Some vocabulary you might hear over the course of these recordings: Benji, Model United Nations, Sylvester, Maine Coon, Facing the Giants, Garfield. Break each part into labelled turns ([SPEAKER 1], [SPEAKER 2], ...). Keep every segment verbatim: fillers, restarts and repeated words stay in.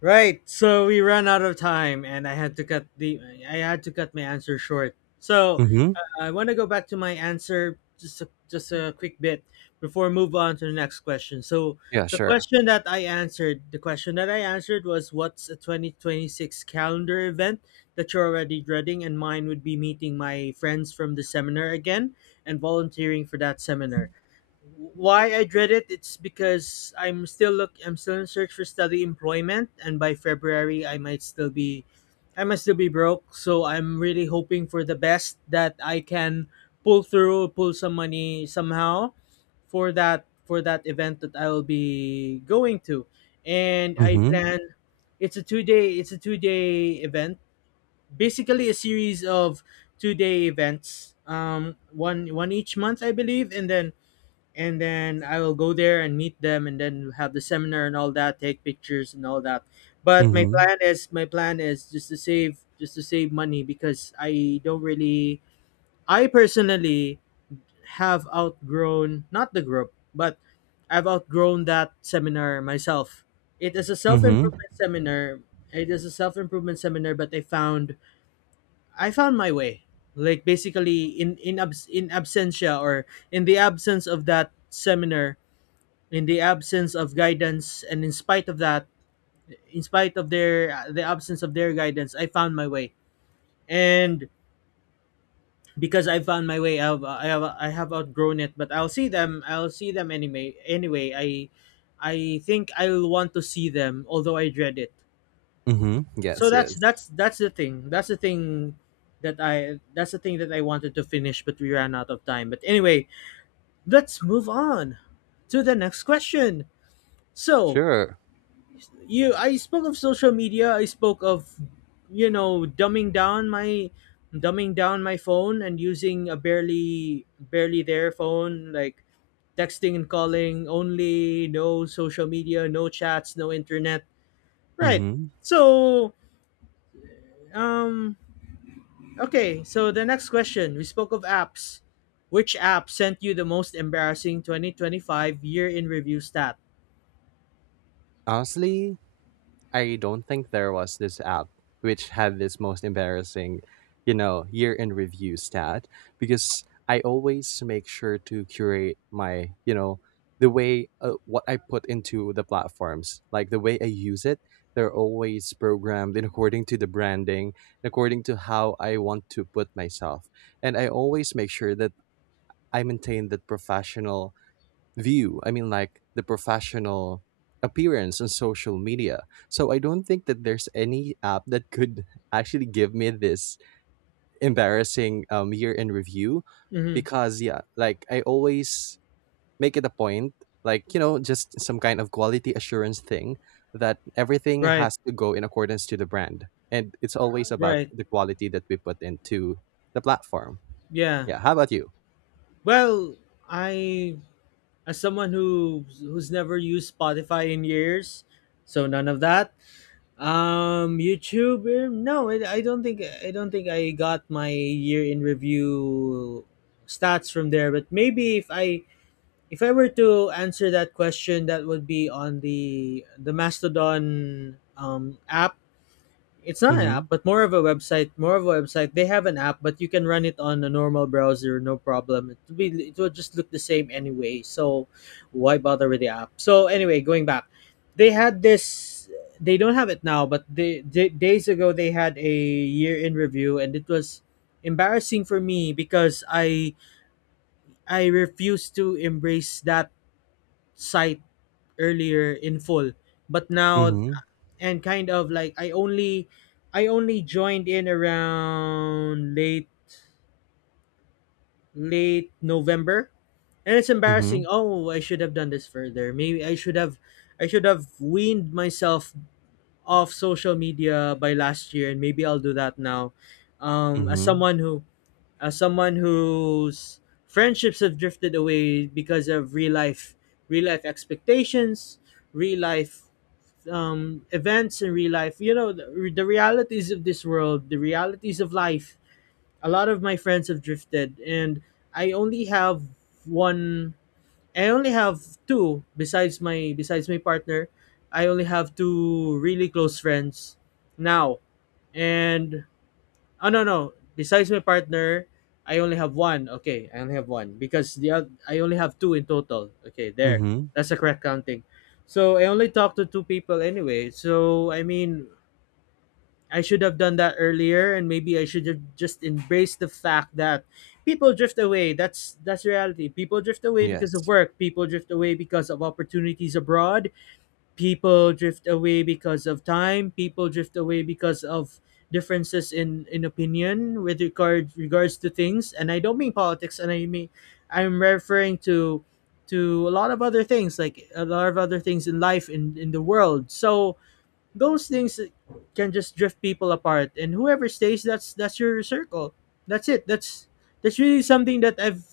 [SPEAKER 1] Right. So we ran out of time, and I had to cut the I had to cut my answer short. So
[SPEAKER 2] Mhm.
[SPEAKER 1] I want to go back to my answer just a, just a quick bit before I move on to the next question. So
[SPEAKER 2] Yeah,
[SPEAKER 1] the
[SPEAKER 2] sure.
[SPEAKER 1] question that I answered, the question that I answered was what's a twenty twenty-six calendar event that you're already dreading, and mine would be meeting my friends from the seminar again and volunteering for that seminar. Why I dread it it's because I'm still look I'm still in search for study employment, and by February I might still be I must still be broke, so I'm really hoping for the best that I can pull through, pull some money somehow for that for that event that I will be going to. And I
[SPEAKER 2] Mhm.
[SPEAKER 1] plan it's a two day it's a two day event. Basically a series of two day events. Um one one each month I believe, and then and then I will go there and meet them, and then have the seminar and all that, take pictures and all that. But my
[SPEAKER 2] Mhm.
[SPEAKER 1] plan is my plan is just to save just to save money because I don't really I personally have outgrown not the group but I've outgrown that seminar myself. It is a self
[SPEAKER 2] Mhm.
[SPEAKER 1] improvement seminar. It is a self improvement seminar, but I found I found my way. Like basically in in abs, in absentia or in the absence of that seminar, in the absence of guidance and in spite of that in spite of their the absence of their guidance, I found my way. And because I found my way, I've, i have I have outgrown it, but i'll see them I'll see them anyway anyway i i think I'll want to see them although I dread it.
[SPEAKER 2] Mhm.
[SPEAKER 1] So
[SPEAKER 2] Yes,
[SPEAKER 1] that's
[SPEAKER 2] yes.
[SPEAKER 1] that's that's the thing that's the thing that i that's the thing that I wanted to finish but we ran out of time. But anyway, let's move on to the next question. So
[SPEAKER 2] Sure.
[SPEAKER 1] you I spoke of social media, I spoke of you know dumbing down my dumbing down my phone and using a barely barely there phone, like texting and calling only, no social media, no chats, no internet, right?
[SPEAKER 2] Mhm.
[SPEAKER 1] So um okay so the next question, we spoke of apps. Which app sent you the most embarrassing twenty twenty-five year in review stat?
[SPEAKER 2] Honestly, I don't think there was this app which had this most embarrassing, you know, year in review stat because I always make sure to curate my, you know, the way uh, what I put into the platforms, like the way I use it. They're always programmed in according to the branding, according to how I want to put myself. And I always make sure that I maintain that professional view. I mean, like the professional appearance on social media. So I don't think that there's any app that could actually give me this embarrassing um, year in review
[SPEAKER 1] Hmm.
[SPEAKER 2] because, yeah, like I always make it a point, like, you know, just some kind of quality assurance thing that everything
[SPEAKER 1] Right.
[SPEAKER 2] has to go in accordance to the brand. And it's always about
[SPEAKER 1] Right.
[SPEAKER 2] the quality that we put into the platform.
[SPEAKER 1] Yeah.
[SPEAKER 2] Yeah. How about you?
[SPEAKER 1] Well, I as someone who who's never used Spotify in years, so none of that. Um, YouTube, eh, no, it, I don't think I don't think I got my year in review stats from there. But maybe if I if I were to answer that question, that would be on the the Mastodon um, app. It's not an
[SPEAKER 2] Mm-hmm.
[SPEAKER 1] app, but more of a website. More of a website. They have an app, but you can run it on a normal browser, no problem. It will, be, it will just look the same anyway. So why bother with the app? So anyway, going back, they had this. They don't have it now, but they, they days ago they had a year in review, and it was embarrassing for me because I I refused to embrace that site earlier in full, but now
[SPEAKER 2] Mm-hmm.
[SPEAKER 1] and kind of like I only I only joined in around late late November. And it's embarrassing. Oh, I should have done this further. Maybe I should have I should have weaned myself off social media by last year, and maybe I'll do that now. Um as
[SPEAKER 2] Mhm.
[SPEAKER 1] someone who as someone whose friendships have drifted away because of real life real life expectations, real life um, events in real life. You know, the, the realities of this world, the realities of life. A lot of my friends have drifted, and I only have one. I only have two besides my besides my partner. I only have two really close friends now, and oh, no, no. Besides my partner, I only have one. Okay, I only have one because the oth- I only have two in total. Okay, there.
[SPEAKER 2] Mhm.
[SPEAKER 1] That's the correct counting. So I only talked to two people anyway. So I mean, I should have done that earlier, and maybe I should have just embraced the fact that people drift away. That's that's reality. People drift away because of
[SPEAKER 2] Yes.
[SPEAKER 1] work. People drift away because of opportunities abroad. People drift away because of time. People drift away because of differences in in opinion with regard regards to things, and I don't mean politics. And I mean, I'm referring to to a lot of other things, like a lot of other things in life, in in the world. So those things can just drift people apart, and whoever stays, that's that's your circle. That's it that's That's really something that I've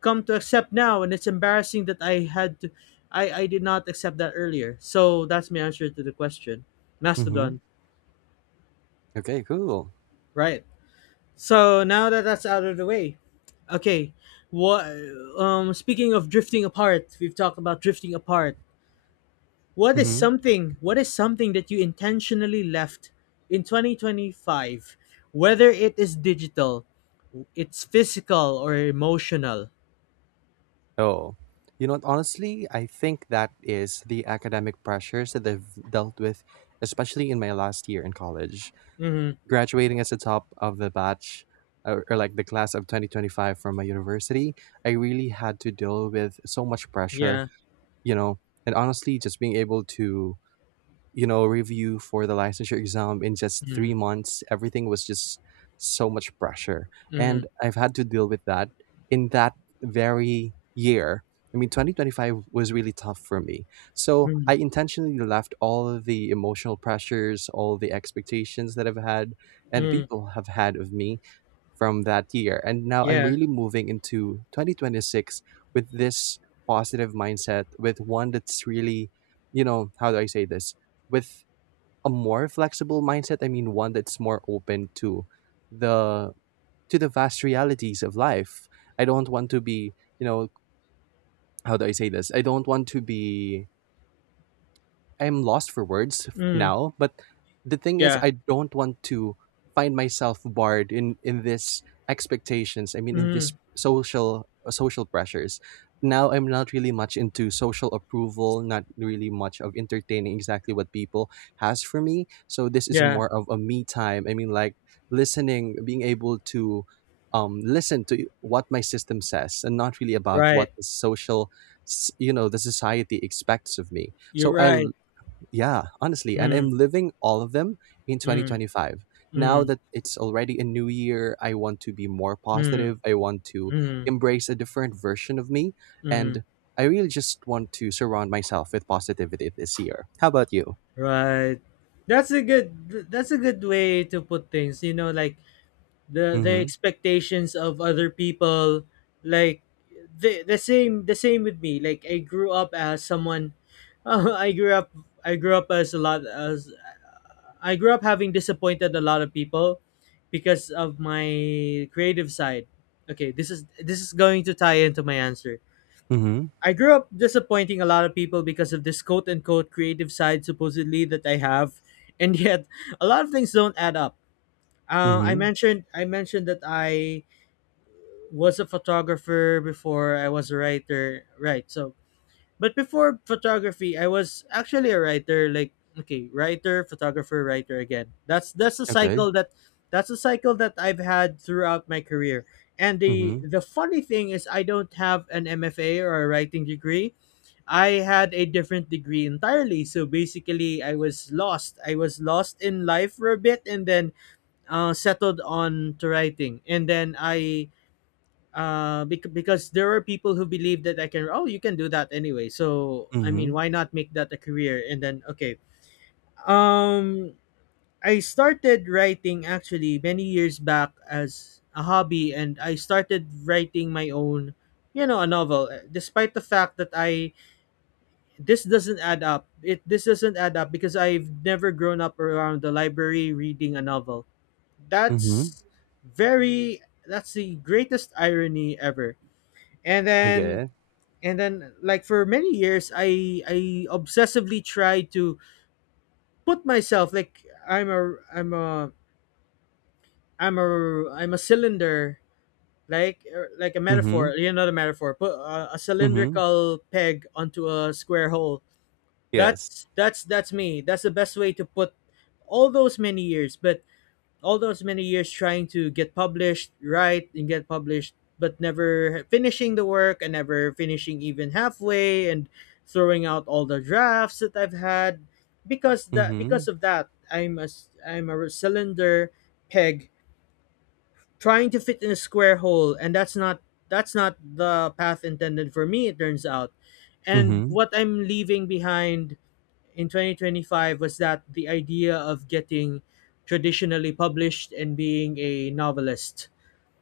[SPEAKER 1] come to accept now, and it's embarrassing that I had to I I did not accept that earlier. So that's my answer to the question.
[SPEAKER 2] Mhm.
[SPEAKER 1] Mastodon.
[SPEAKER 2] Okay, cool.
[SPEAKER 1] Right. So now that that's out of the way, okay, what um speaking of drifting apart, we've talked about drifting apart. What is
[SPEAKER 2] Mhm.
[SPEAKER 1] something what is something that you intentionally left in twenty twenty-five, whether it is digital, it's physical or emotional?
[SPEAKER 2] Oh, you know what? Honestly, I think that is the academic pressures that I've dealt with, especially in my last year in college.
[SPEAKER 1] Hmm.
[SPEAKER 2] Graduating as the top of the batch or, or like the class of twenty twenty-five from my university, I really had to deal with so much pressure,
[SPEAKER 1] Yeah.
[SPEAKER 2] you know, and honestly, just being able to, you know, review for the licensure exam in just
[SPEAKER 1] Mm-hmm.
[SPEAKER 2] three months. Everything was just so much pressure,
[SPEAKER 1] Mm-hmm.
[SPEAKER 2] and I've had to deal with that in that very year. I mean, twenty twenty-five was really tough for me, so
[SPEAKER 1] Mm-hmm.
[SPEAKER 2] I intentionally left all of the emotional pressures, all the expectations that I've had and
[SPEAKER 1] Mm-hmm.
[SPEAKER 2] people have had of me from that year. And now I'm
[SPEAKER 1] Yeah.
[SPEAKER 2] really moving into twenty twenty-six with this positive mindset, with one that's really, you know, how do I say this? With a more flexible mindset. I mean, one that's more open to the to the vast realities of life. I don't want to be, you know, how do I say this? I don't want to be, I'm lost for words f-
[SPEAKER 1] Mm.
[SPEAKER 2] now, but the thing is
[SPEAKER 1] Yeah.
[SPEAKER 2] I don't want to find myself barred in in this expectations. I mean, in
[SPEAKER 1] Mm.
[SPEAKER 2] this social uh, social pressures. Now I'm not really much into social approval, not really much of entertaining exactly what people has for me. So this is
[SPEAKER 1] Yeah.
[SPEAKER 2] more of a me time. I mean, like listening, being able to um listen to what my system says and not really about what
[SPEAKER 1] Right.
[SPEAKER 2] the social s- you know, the society expects of me.
[SPEAKER 1] You're
[SPEAKER 2] So I,
[SPEAKER 1] right.
[SPEAKER 2] yeah, honestly, and
[SPEAKER 1] Mm.
[SPEAKER 2] I'm living all of them in
[SPEAKER 1] Mm.
[SPEAKER 2] twenty twenty-five. Now
[SPEAKER 1] Mm.
[SPEAKER 2] that it's already a new year, I want to be more
[SPEAKER 1] Mm.
[SPEAKER 2] positive. I want to
[SPEAKER 1] Mm.
[SPEAKER 2] embrace a different version of me.
[SPEAKER 1] Mm.
[SPEAKER 2] And I really just want to surround myself with positivity this year. How about you?
[SPEAKER 1] Right. That's a good. That's a good way to put things. You know, like the the
[SPEAKER 2] Mm
[SPEAKER 1] expectations of other people. Like the the same the same with me. Like I grew up as someone. I grew up. I grew up as a lot as I grew up having disappointed a lot of people because of my creative side. Okay, this is this is going to tie into my answer.
[SPEAKER 2] hmm. Mm hmm.
[SPEAKER 1] I grew up disappointing a lot of people because of this quote unquote creative side supposedly that I have, and yet a lot of things don't add up.
[SPEAKER 2] Mm
[SPEAKER 1] Uh, I
[SPEAKER 2] hmm.
[SPEAKER 1] mentioned I mentioned that I was a photographer before I was a writer, right? So but before photography, I was actually a writer. Like okay, writer, photographer, writer again. That's that's a
[SPEAKER 2] Okay.
[SPEAKER 1] cycle that that's a cycle that I've had throughout my career. And the
[SPEAKER 2] Mm
[SPEAKER 1] the funny thing is, I don't have an M F A or a writing degree. I had a different degree entirely. So basically, I was lost. I was lost in life for a bit, and then uh, settled on to writing. And then I uh bec- because there are people who believe that I can, oh you can do that anyway, so
[SPEAKER 2] hmm.
[SPEAKER 1] I
[SPEAKER 2] Mm
[SPEAKER 1] mean
[SPEAKER 2] hmm.
[SPEAKER 1] why not make that a career? And then okay, um I started writing actually many years back as a hobby, and I started writing my own, you know, a novel. Uh, despite the fact that I this doesn't add up it this doesn't add up because I've never grown up around the library reading a novel.
[SPEAKER 2] Mm hmm.
[SPEAKER 1] that's very that's the greatest irony ever. And then
[SPEAKER 2] Okay.
[SPEAKER 1] and then like for many years, i i obsessively tried to put myself, like i'm a i'm a i'm a I'm a cylinder, like er, like a
[SPEAKER 2] Mm hmm.
[SPEAKER 1] metaphor. You know, the metaphor, put a, a
[SPEAKER 2] Mm hmm.
[SPEAKER 1] cylindrical peg onto a square hole.
[SPEAKER 2] Yes.
[SPEAKER 1] that's that's that's me. That's the best way to put all those many years but all those many years trying to get published, write and get published, but never finishing the work and never finishing even halfway, and throwing out all the drafts that I've had. Because
[SPEAKER 2] Mm
[SPEAKER 1] that
[SPEAKER 2] hmm.
[SPEAKER 1] because of that, I'm a s- I'm a cylinder peg trying to fit in a square hole, and that's not that's not the path intended for me, it turns out.
[SPEAKER 2] Mm
[SPEAKER 1] And
[SPEAKER 2] hmm.
[SPEAKER 1] what I'm leaving behind in twenty twenty-five was that the idea of getting traditionally published and being a novelist.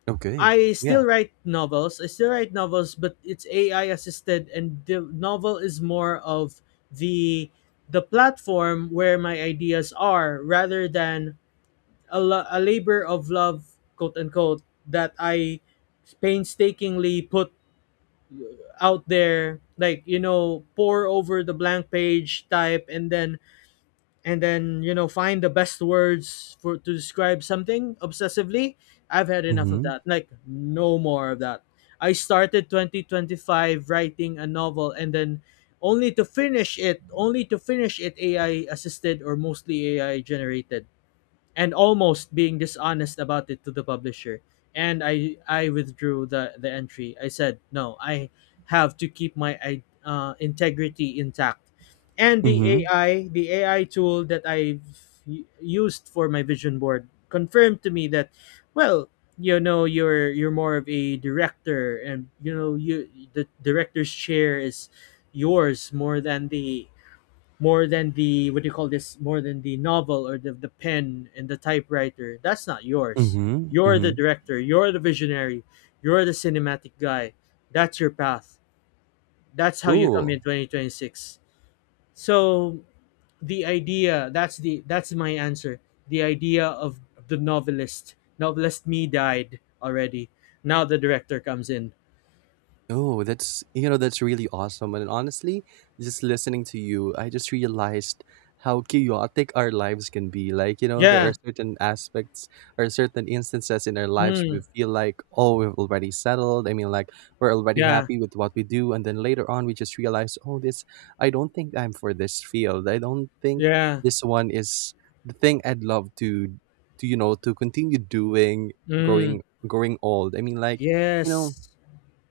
[SPEAKER 2] Okay.
[SPEAKER 1] I
[SPEAKER 2] Yeah.
[SPEAKER 1] still write novels. I still write novels, but it's A I assisted, and the novel is more of the the platform where my ideas are rather than a, lo- a labor of love quote unquote that I painstakingly put out there, like you know, pour over the blank page type, and then and then you know find the best words for to describe something obsessively. I've had
[SPEAKER 2] Mm
[SPEAKER 1] enough of
[SPEAKER 2] hmm.
[SPEAKER 1] that. Like no more of that. I started twenty twenty-five writing a novel, and then only to finish it only to finish it AI assisted, or mostly AI generated, and almost being dishonest about it to the publisher. And I I withdrew the the entry. I said no. I have to keep my i- uh, integrity intact. And
[SPEAKER 2] Mm
[SPEAKER 1] the
[SPEAKER 2] hmm.
[SPEAKER 1] AI the AI tool that I used for my vision board confirmed to me that, well, you know, you're you're more of a director. And you know, you, the director's chair is yours more than the, more than the what do you call this more than the novel or the, the pen and the typewriter. That's not
[SPEAKER 2] Mm
[SPEAKER 1] yours.
[SPEAKER 2] hmm. Mm
[SPEAKER 1] You're
[SPEAKER 2] hmm.
[SPEAKER 1] the director, you're the visionary, you're the cinematic guy. That's your path. That's how you come in
[SPEAKER 2] Cool.
[SPEAKER 1] twenty twenty-six. So the idea, that's the that's my answer. The idea of the novelist novelist me died already. Now the director comes in.
[SPEAKER 2] Oh, that's, you know, that's really awesome. And honestly, just listening to you, I just realized how chaotic our lives can be. Like, you know, there are
[SPEAKER 1] Yeah.
[SPEAKER 2] certain aspects or certain instances in our lives we
[SPEAKER 1] mm,
[SPEAKER 2] feel like, oh, we've already settled. I mean, like we're already
[SPEAKER 1] yeah,
[SPEAKER 2] happy with what we do, and then later on we just realize, oh, this, I don't think I'm for this field. I don't think
[SPEAKER 1] yeah.
[SPEAKER 2] this one is the thing I'd love to, to you know, to continue doing,
[SPEAKER 1] mm,
[SPEAKER 2] growing, growing old. I mean, like, you know,
[SPEAKER 1] yes.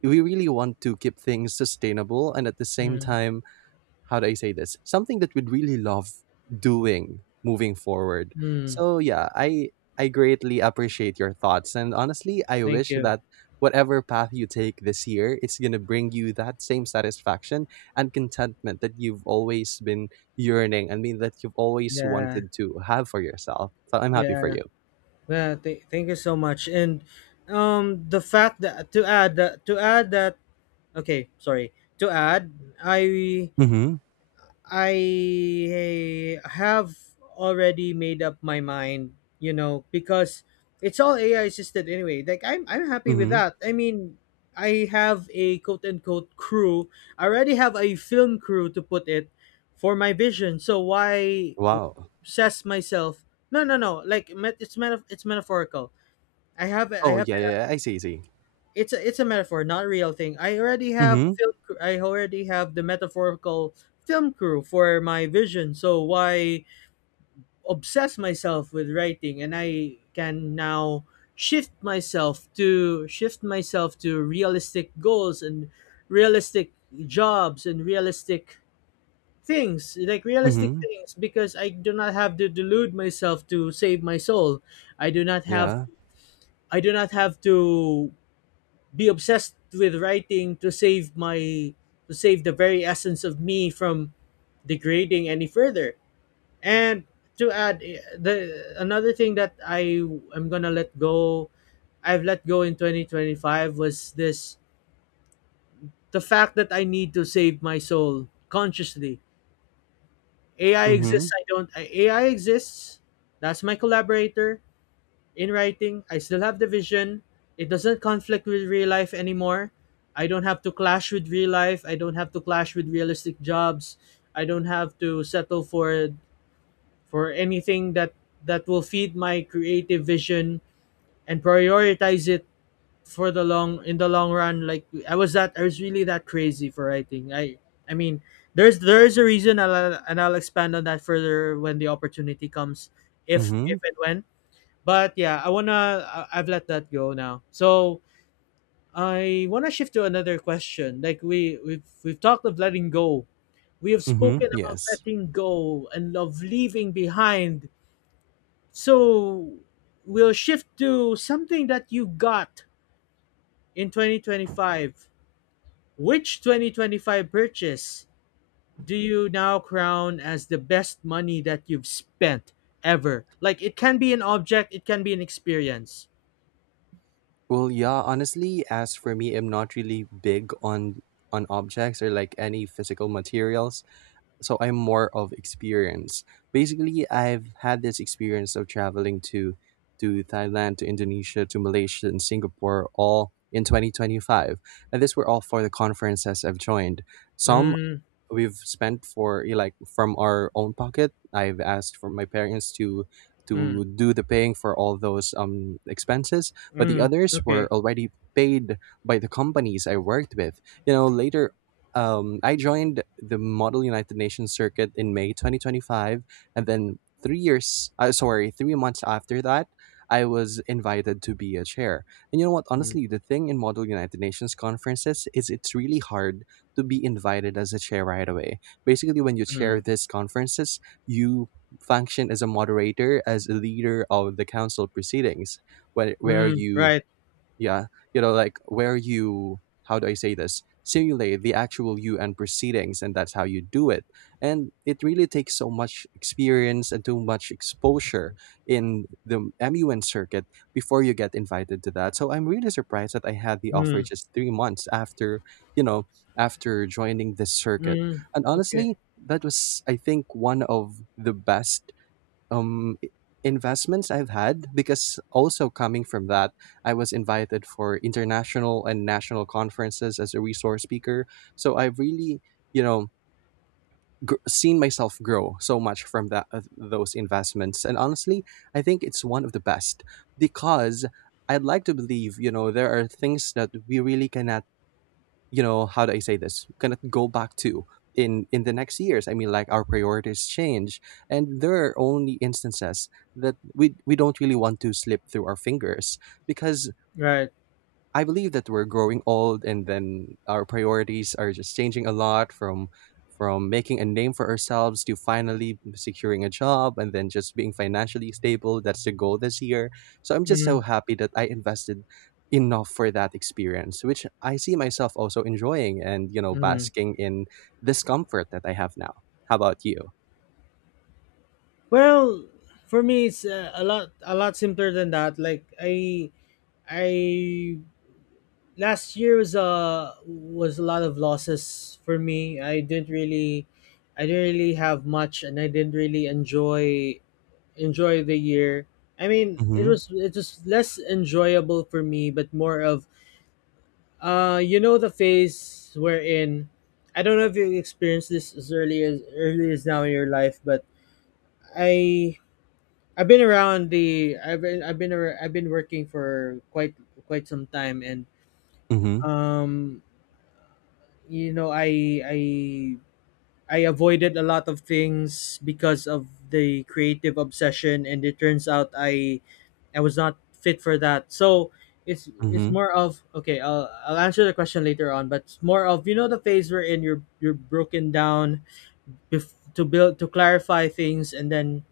[SPEAKER 2] we really want to keep things sustainable and at the same
[SPEAKER 1] mm,
[SPEAKER 2] time, how do I say this, something that we'd really love doing moving forward.
[SPEAKER 1] mm,
[SPEAKER 2] So yeah, i i greatly appreciate your thoughts, and honestly, I
[SPEAKER 1] Thank
[SPEAKER 2] wish
[SPEAKER 1] you.
[SPEAKER 2] that whatever path you take this year, it's going to bring you that same satisfaction and contentment that you've always been yearning, I mean, that you've always
[SPEAKER 1] Yeah,
[SPEAKER 2] wanted to have for yourself. So I'm happy for
[SPEAKER 1] yeah,
[SPEAKER 2] you.
[SPEAKER 1] yeah. Th- thank you so much. And um, the fact that, to add that to add that okay, sorry, to add, I
[SPEAKER 2] Mm-hmm.
[SPEAKER 1] I have already made up my mind, you know, because it's all A I assisted anyway. Like I'm I'm happy with
[SPEAKER 2] Mm-hmm.
[SPEAKER 1] that. I mean, I have a quote unquote crew. I already have a film crew, to put it, for my vision. So why
[SPEAKER 2] Wow.
[SPEAKER 1] obsess myself? No, no, no. Like met- it's meta- it's metaphorical. I have
[SPEAKER 2] Oh
[SPEAKER 1] I
[SPEAKER 2] yeah, yeah, yeah. i see I see.
[SPEAKER 1] It's a it's a metaphor, not a real thing. I already have a
[SPEAKER 2] Mm-hmm.
[SPEAKER 1] film. cr- I already have the metaphorical film crew for my vision. So why obsess myself with writing? And I can now shift myself to shift myself to realistic goals, and realistic jobs, and realistic things, like realistic
[SPEAKER 2] Mm-hmm.
[SPEAKER 1] things because I do not have to delude myself to save my soul. I do not have,
[SPEAKER 2] Yeah.
[SPEAKER 1] I do not have to be obsessed with writing to save my, to save the very essence of me from degrading any further. And to add, eh, the another thing that I am gonna let go, I've let go in twenty twenty-five, was this, the fact that I need to save my soul consciously. Ai
[SPEAKER 2] Mm-hmm.
[SPEAKER 1] exists I don't I, AI exists, that's my collaborator in writing. I still have the vision. It doesn't conflict with real life anymore. I don't have to clash with real life, I don't have to clash with realistic jobs. I don't have to settle for for anything that, that will feed my creative vision and prioritize it for the long in the long run. Like I was that, I was really that crazy for writing. I I mean, there's there's a reason, and I'll, and I'll expand on that further when the opportunity comes, if
[SPEAKER 2] Mm-hmm.
[SPEAKER 1] if and when. But yeah, I wanna, I- I've let that go now. So I wanna shift to another question. Like we we've we've talked of letting go. We have spoken
[SPEAKER 2] Mm-hmm.
[SPEAKER 1] about
[SPEAKER 2] Yes.
[SPEAKER 1] letting go and of leaving behind. So we'll shift to something that you got in twenty twenty-five. Which twenty twenty-five purchase do you now crown as the best money that you've spent ever? Like it can be an object, it can be an experience.
[SPEAKER 2] Well, yeah, honestly, as for me, I'm not really big on on objects or like any physical materials. So I'm more of experience. Basically, I've had this experience of traveling to to Thailand, to Indonesia, to Malaysia and Singapore all in twenty twenty-five. And these were all for the conferences I've joined. Some
[SPEAKER 1] Mm,
[SPEAKER 2] we've spent for eh, like from our own pocket. I've asked for my parents to
[SPEAKER 1] mm,
[SPEAKER 2] to do the paying for all those um expenses, but the
[SPEAKER 1] mm,
[SPEAKER 2] others were
[SPEAKER 1] okay.
[SPEAKER 2] already paid by the companies I worked with. You know, later um I joined the Model United Nations circuit in May twenty twenty-five, and then three years uh, sorry, three months after that I was invited to be a chair. And you know what?
[SPEAKER 1] Mm,
[SPEAKER 2] Honestly, the thing in Model United Nations conferences is it's really hard to be invited as a chair right away. Basically, when you chair
[SPEAKER 1] mm,
[SPEAKER 2] these conferences, you function as a moderator, as a leader of the council proceedings, where, where
[SPEAKER 1] mm,
[SPEAKER 2] you,
[SPEAKER 1] right.
[SPEAKER 2] yeah, you know, like where you, how do I say this, simulate the actual U N proceedings, and that's how you do it. And it really takes so much experience and too much exposure in the M U N circuit before you get invited to that. So I'm really surprised that I had the offer
[SPEAKER 1] Mm,
[SPEAKER 2] just three months after, you know, after joining this circuit.
[SPEAKER 1] mm,
[SPEAKER 2] And
[SPEAKER 1] okay.
[SPEAKER 2] honestly, that was, I think, one of the best um i- investments I've had because also coming from that, I was invited for international and national conferences as a resource speaker. So I've really, you know, gr- seen myself grow so much from that uh, those investments. And honestly, I think it's one of the best because I'd like to believe, you know, there are things that we really cannot, you know, how do I say this, gonna go back to in in the next years. I mean, like our priorities change, and there are only instances that we we don't really want to slip through our fingers because
[SPEAKER 1] Right.
[SPEAKER 2] I believe that we're growing old, and then our priorities are just changing a lot from from making a name for ourselves to finally securing a job and then just being financially stable. That's the goal this year. So I'm just so
[SPEAKER 1] Mm,
[SPEAKER 2] happy that I invested enough for that experience, which I see myself also enjoying, and, you know,
[SPEAKER 1] mm.
[SPEAKER 2] basking in this comfort that I have now. How about you?
[SPEAKER 1] Well, for me, it's uh, a lot, a lot simpler than that. Like I, I last year was a, was a lot of losses for me. I didn't really, I didn't really have much, and I didn't really enjoy enjoy the year. I mean, it
[SPEAKER 2] Mm-hmm.
[SPEAKER 1] was, it was less enjoyable for me, but more of uh, you know, the phase wherein, I don't know if you experienced this as early as early as now in your life, but I, I've been around the I've been, I've been ar- I've been working for quite, quite some time. And
[SPEAKER 2] Mm-hmm.
[SPEAKER 1] um, you know, I I I avoided a lot of things because of the creative obsession, and it turns out I I was not fit for that. So it's it's
[SPEAKER 2] Mm-hmm.
[SPEAKER 1] more of, okay, I'll I'll answer the question later on, but it's more of, you know, the phase we're in. You're you're broken down, bef- to build, to clarify things, and then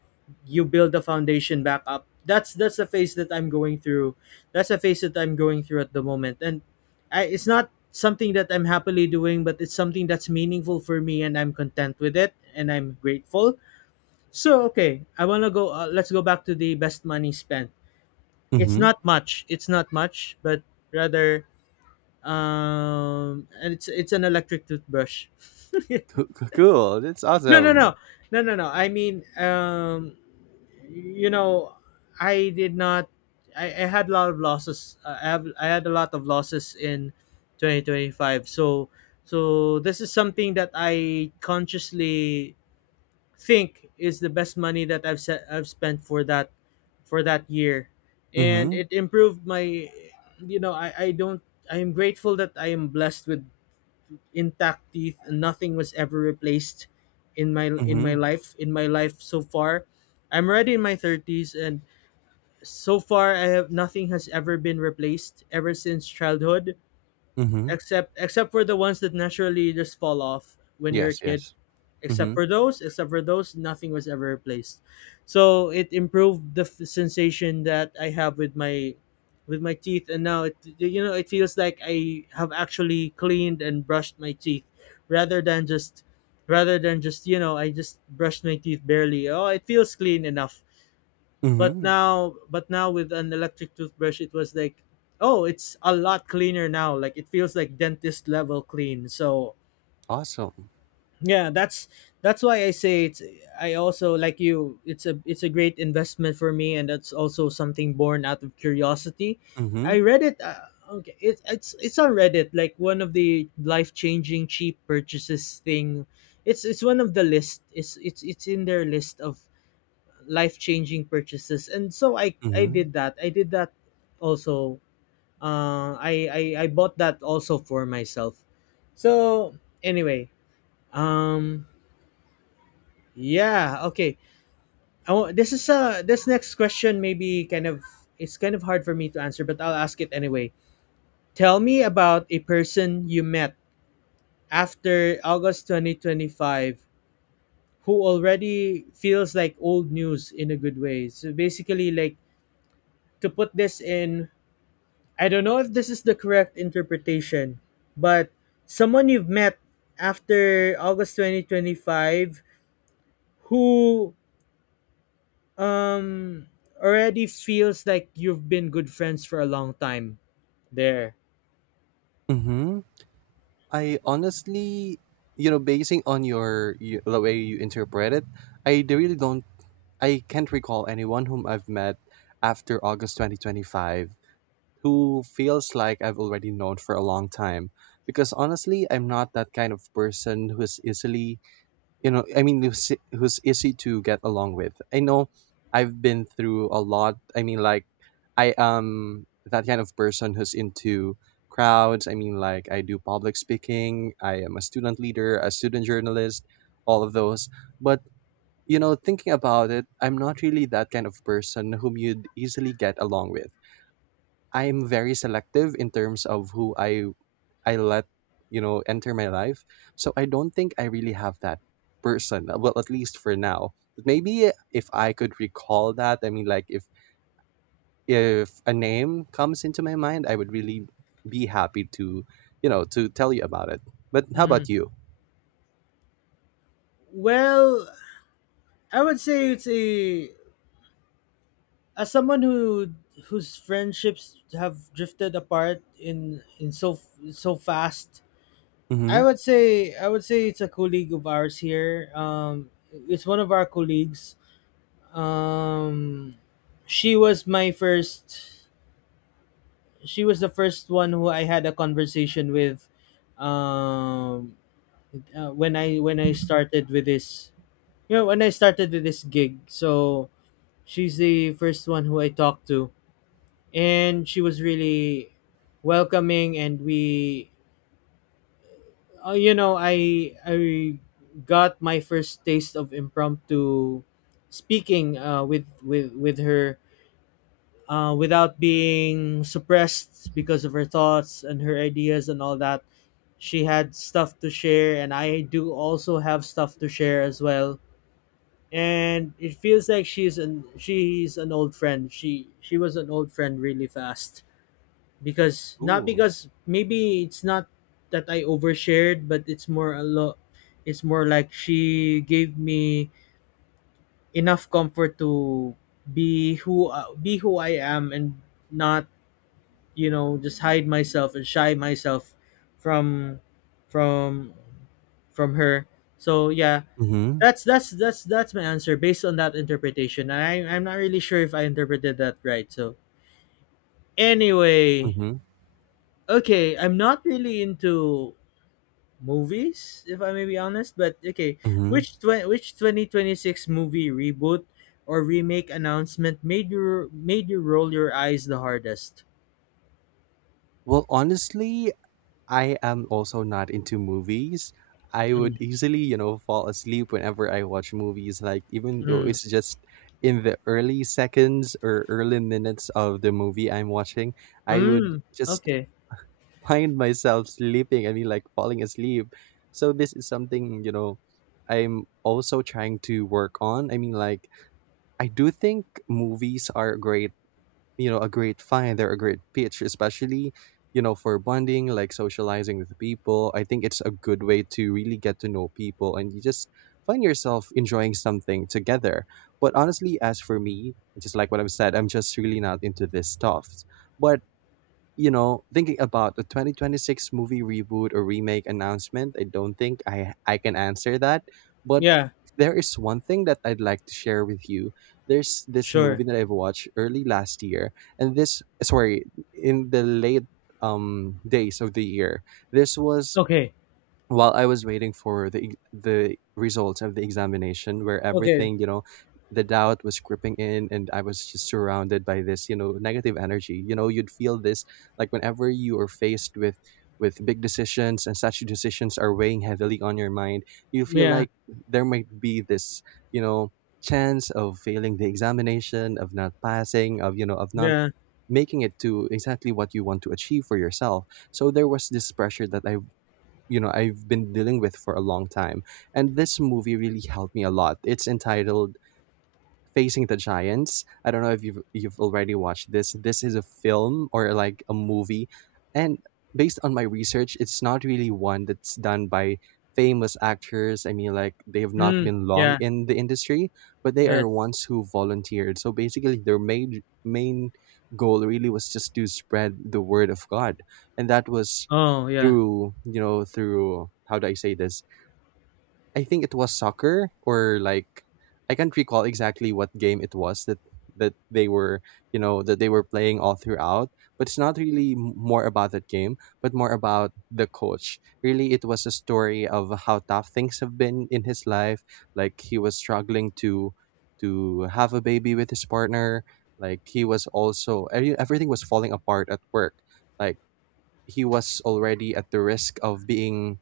[SPEAKER 1] you build the foundation back up. That's that's the phase that I'm going through. That's the phase that I'm going through at the moment, and I, it's not something that I'm happily doing, but it's something that's meaningful for me, and I'm content with it, and I'm grateful. So okay, I wanna go. Uh, let's go back to the best money spent. It's
[SPEAKER 2] Mm-hmm.
[SPEAKER 1] not much it's not much, but rather, um, and it's it's an electric toothbrush.
[SPEAKER 2] Coo- coo- Cool. That's
[SPEAKER 1] No, no,
[SPEAKER 2] awesome.
[SPEAKER 1] no, no, no, no, I mean, um, you know, I did not, I, I had a lot of losses. Uh, i have I had a lot of losses in twenty twenty-five. So, so this is something that I consciously think is the best money that I've set, I've spent for that, for that year, and
[SPEAKER 2] Mm-hmm.
[SPEAKER 1] it improved my. You know, I I don't, I am grateful that I am blessed with intact teeth, and nothing was ever replaced in my, in
[SPEAKER 2] Mm-hmm.
[SPEAKER 1] my life in my life so far. I'm already in my thirties, and so far I have, nothing has ever been replaced ever since childhood,
[SPEAKER 2] Mm-hmm.
[SPEAKER 1] except, except for the ones that naturally just fall off when you're a
[SPEAKER 2] Yes,
[SPEAKER 1] kid.
[SPEAKER 2] yes.
[SPEAKER 1] Except
[SPEAKER 2] Mm-hmm.
[SPEAKER 1] for those, except for those, nothing was ever replaced. So it improved the f- sensation that I have with my, with my teeth, and now it, you know, it feels like I have actually cleaned and brushed my teeth, rather than just, rather than just, you know, I just brushed my teeth barely. Oh, it feels clean enough. But
[SPEAKER 2] Mhm.
[SPEAKER 1] now, but now, with an electric toothbrush, it was like, oh, it's a lot cleaner now. Like, it feels like dentist level clean. So
[SPEAKER 2] Awesome.
[SPEAKER 1] yeah, that's that's why I say it's, I also like you, it's a, it's a great investment for me, and that's also something born out of curiosity. I
[SPEAKER 2] Mhm.
[SPEAKER 1] read it, uh, okay, it, it's it's on Reddit, like one of the life-changing cheap purchases thing. It's it's one of the list. It's it's it's in their list of life-changing purchases. And so I I
[SPEAKER 2] Mhm.
[SPEAKER 1] did that. I did that also. Uh I I I bought that also for myself. So anyway, um, yeah. Okay. I want, this is uh this next question, maybe kind of, it's kind of hard for me to answer, but I'll ask it anyway. Tell me about a person you met after August twenty twenty five who already feels like old news, in a good way. So basically, like, to put this in, I don't know if this is the correct interpretation, but someone you've met after August twenty twenty five who, um, already feels like you've been good friends for a long time there.
[SPEAKER 2] Mhm. I, honestly, you know, basing on your, you, the way you interpret it, I d- really don't. I can't recall anyone whom I've met after August twenty twenty-five who feels like I've already known for a long time. Because honestly, I'm not that kind of person who is easily, you know, I mean, who's, who's easy to get along with. I know I've been through a lot. I mean, like I am that kind of person who's into crowds. I mean, like I do public speaking, I am a student leader, a student journalist, all of those. But, you know, thinking about it, I'm not really that kind of person whom you'd easily get along with. I'm very selective in terms of who i I let, you know, enter my life. So I don't think I really have that person. uh, Well, at least for now. But maybe if I could recall that, I mean, like if if a name comes into my mind, I would really be happy to, you know, to tell you about it. But how about you?
[SPEAKER 1] Well, I would say it's a, as someone who, whose friendships have drifted apart in in so, so fast, I
[SPEAKER 2] Mm-hmm.
[SPEAKER 1] would say, I would say it's a colleague of ours here. Um, it's one of our colleagues. Um, she was my first she was the first one who I had a conversation with. Um, uh, when I, when I started with this, you know, when I started with this gig. So she's the first one who I talked to, and she was really welcoming, and we, uh, you know, I I got my first taste of impromptu speaking, uh, with with with her. Uh, without being suppressed because of her thoughts and her ideas and all that, she had stuff to share, and I do also have stuff to share as well. And it feels like she's an she's an old friend. She she was an old friend really fast. Because not,
[SPEAKER 2] Ooh.
[SPEAKER 1] because maybe it's not that I overshared, but it's more a lot. It's more like she gave me enough comfort to be who uh, be who I am, and not, you know, just hide myself and shy myself from from from her. So yeah,
[SPEAKER 2] Mm-hmm.
[SPEAKER 1] that's, that's that's that's my answer based on that interpretation. I, I'm not really sure if I interpreted that right. So anyway,
[SPEAKER 2] Mm-hmm.
[SPEAKER 1] okay, I'm not really into movies, if I may be honest, but okay,
[SPEAKER 2] Mm-hmm.
[SPEAKER 1] which tw- which twenty twenty-six movie reboot or remake announcement made you, made you roll your eyes the hardest?
[SPEAKER 2] Well, honestly, I am also not into movies. I would
[SPEAKER 1] Mm,
[SPEAKER 2] easily, you know, fall asleep whenever I watch movies, like even though
[SPEAKER 1] mm,
[SPEAKER 2] it's just in the early seconds or early minutes of the movie I'm watching, I would
[SPEAKER 1] mm,
[SPEAKER 2] just
[SPEAKER 1] okay.
[SPEAKER 2] find myself sleeping. I mean, like falling asleep. So this is something, you know, I'm also trying to work on. I mean, like, I do think movies are great, you know, a great find. They're a great pitch, especially, you know, for bonding, like socializing with people. I think it's a good way to really get to know people, and you just find yourself enjoying something together. But honestly, as for me, just like what I've said, I'm just really not into this stuff. But, you know, thinking about the twenty twenty-six movie reboot or remake announcement, I don't think I I can answer that. But
[SPEAKER 1] Yeah,
[SPEAKER 2] if there is one thing that I'd like to share with you, there's this
[SPEAKER 1] sure.
[SPEAKER 2] movie that I've watched early last year, and this, sorry, in the late um days of the year. This was
[SPEAKER 1] Okay.
[SPEAKER 2] while I was waiting for the ex- the results of the examination, where
[SPEAKER 1] Okay.
[SPEAKER 2] everything, you know, the doubt was creeping in, and I was just surrounded by this, you know, negative energy. You know, you'd feel this like whenever you are faced with with big decisions and such decisions are weighing heavily on your mind. You feel
[SPEAKER 1] Yeah.
[SPEAKER 2] like there might be this, you know, chance of failing the examination, of not passing, of you know, of not
[SPEAKER 1] Yeah.
[SPEAKER 2] making it to exactly what you want to achieve for yourself. So there was this pressure that I you know I've been dealing with for a long time. And this movie really helped me a lot. It's entitled Facing the Giants. I don't know if you've you've already watched this. This is a film or like a movie, and based on my research, it's not really one that's done by famous actors. I mean, like they have not
[SPEAKER 1] Mm,
[SPEAKER 2] been long
[SPEAKER 1] yeah.
[SPEAKER 2] in the industry, but they
[SPEAKER 1] Yes.
[SPEAKER 2] are ones who volunteered. So basically, their main main goal really was just to spread the word of God, and that was
[SPEAKER 1] Oh, yeah.
[SPEAKER 2] through you know through how do I say this? I think it was soccer, or like I can't recall exactly what game it was that that they were you know that they were playing all throughout. But it's not really m- more about that game, but more about the coach. Really, it was a story of how tough things have been in his life. Like he was struggling to to have a baby with his partner. Like he was also every- everything was falling apart at work. Like he was already at the risk of being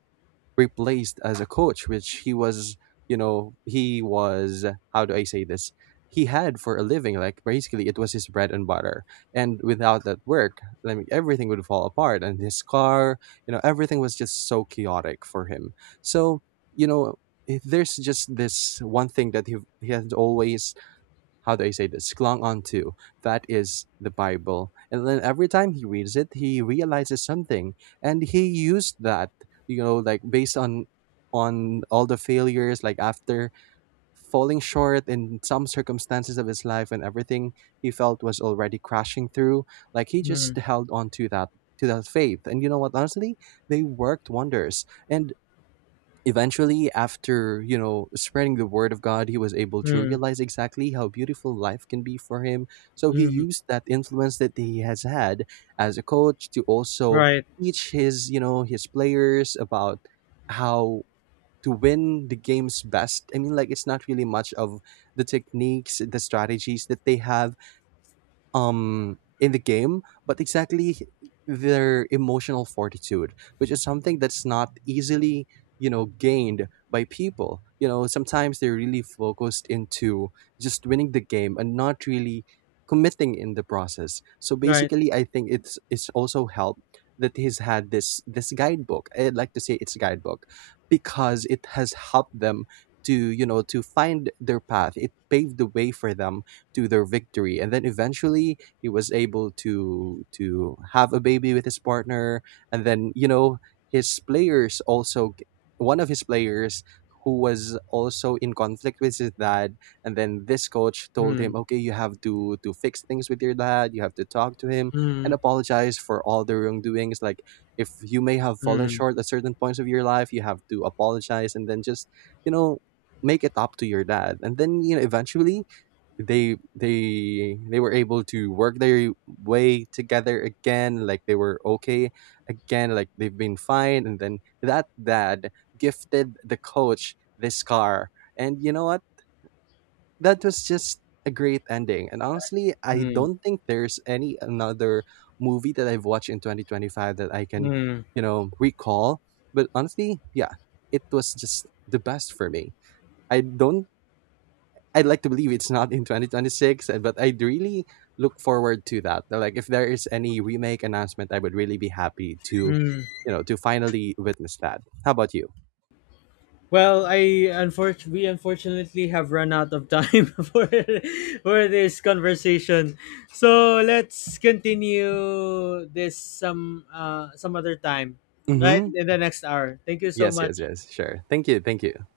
[SPEAKER 2] replaced as a coach, which he was, you know, he was, how do I say this? He had for a living, like basically it was his bread and butter. And without that work, I mean, everything would fall apart, and his car, you know, everything was just so chaotic for him. So, you know, if there's just this one thing that he, he has always, how do I say this, clung onto. That is the Bible. And then every time he reads it, he realizes something. And he used that, you know, like based on on all the failures, like after falling short in some circumstances of his life, and everything he felt was already crashing through. Like he just
[SPEAKER 1] Mm.
[SPEAKER 2] held on to that to that faith. And you know what, honestly, they worked wonders. And eventually, after, you know, spreading the word of God, he was able to
[SPEAKER 1] Mm,
[SPEAKER 2] realize exactly how beautiful life can be for him. So he
[SPEAKER 1] mm,
[SPEAKER 2] used that influence that he has had as a coach to also
[SPEAKER 1] right,
[SPEAKER 2] teach his, you know, his players about how to win the games best. I mean, like, it's not really much of the techniques, the strategies that they have um in the game, but exactly their emotional fortitude, which is something that's not easily, you know, gained by people. You know, sometimes they're really focused into just winning the game and not really committing in the process. So
[SPEAKER 1] right.
[SPEAKER 2] basically, I think it's it's also helped that he's had this this guidebook. I'd like to say it's a guidebook because it has helped them to, you know, to find their path. It paved the way for them to their victory. And then eventually he was able to to have a baby with his partner. And then, you know, his players also, one of his players who was also in conflict with his dad, and then this coach told
[SPEAKER 1] Mm,
[SPEAKER 2] him, okay, you have to to fix things with your dad, you have to talk to him and
[SPEAKER 1] mm,
[SPEAKER 2] apologize for all the wrongdoings. Like if you may have fallen
[SPEAKER 1] mm,
[SPEAKER 2] short at certain points of your life, you have to apologize and then just, you know, make it up to your dad. And then, you know, eventually they they they were able to work their way together again. Like they were okay again, like they've been fine. And then that dad gifted the coach this car. And you know what, that was just a great ending. And honestly, I
[SPEAKER 1] mm,
[SPEAKER 2] don't think there's any another movie that I've watched in twenty twenty-five that I can,
[SPEAKER 1] mm,
[SPEAKER 2] you know, recall. But honestly, yeah, it was just the best for me. I don't, I'd like to believe it's not in twenty twenty-six, uh, but I'd really look forward to that. Uh, Like if there is any remake announcement, I would really be happy to,
[SPEAKER 1] mm.
[SPEAKER 2] you know, to finally witness that. How about you?
[SPEAKER 1] Well, I, unfortunately, we unfortunately have run out of time for for this conversation. So let's continue this some, uh, some other time, right?
[SPEAKER 2] Mm-hmm.
[SPEAKER 1] In the next hour. Thank you so
[SPEAKER 2] Yes, yes,
[SPEAKER 1] much.
[SPEAKER 2] yes. Sure. Thank you. Thank you.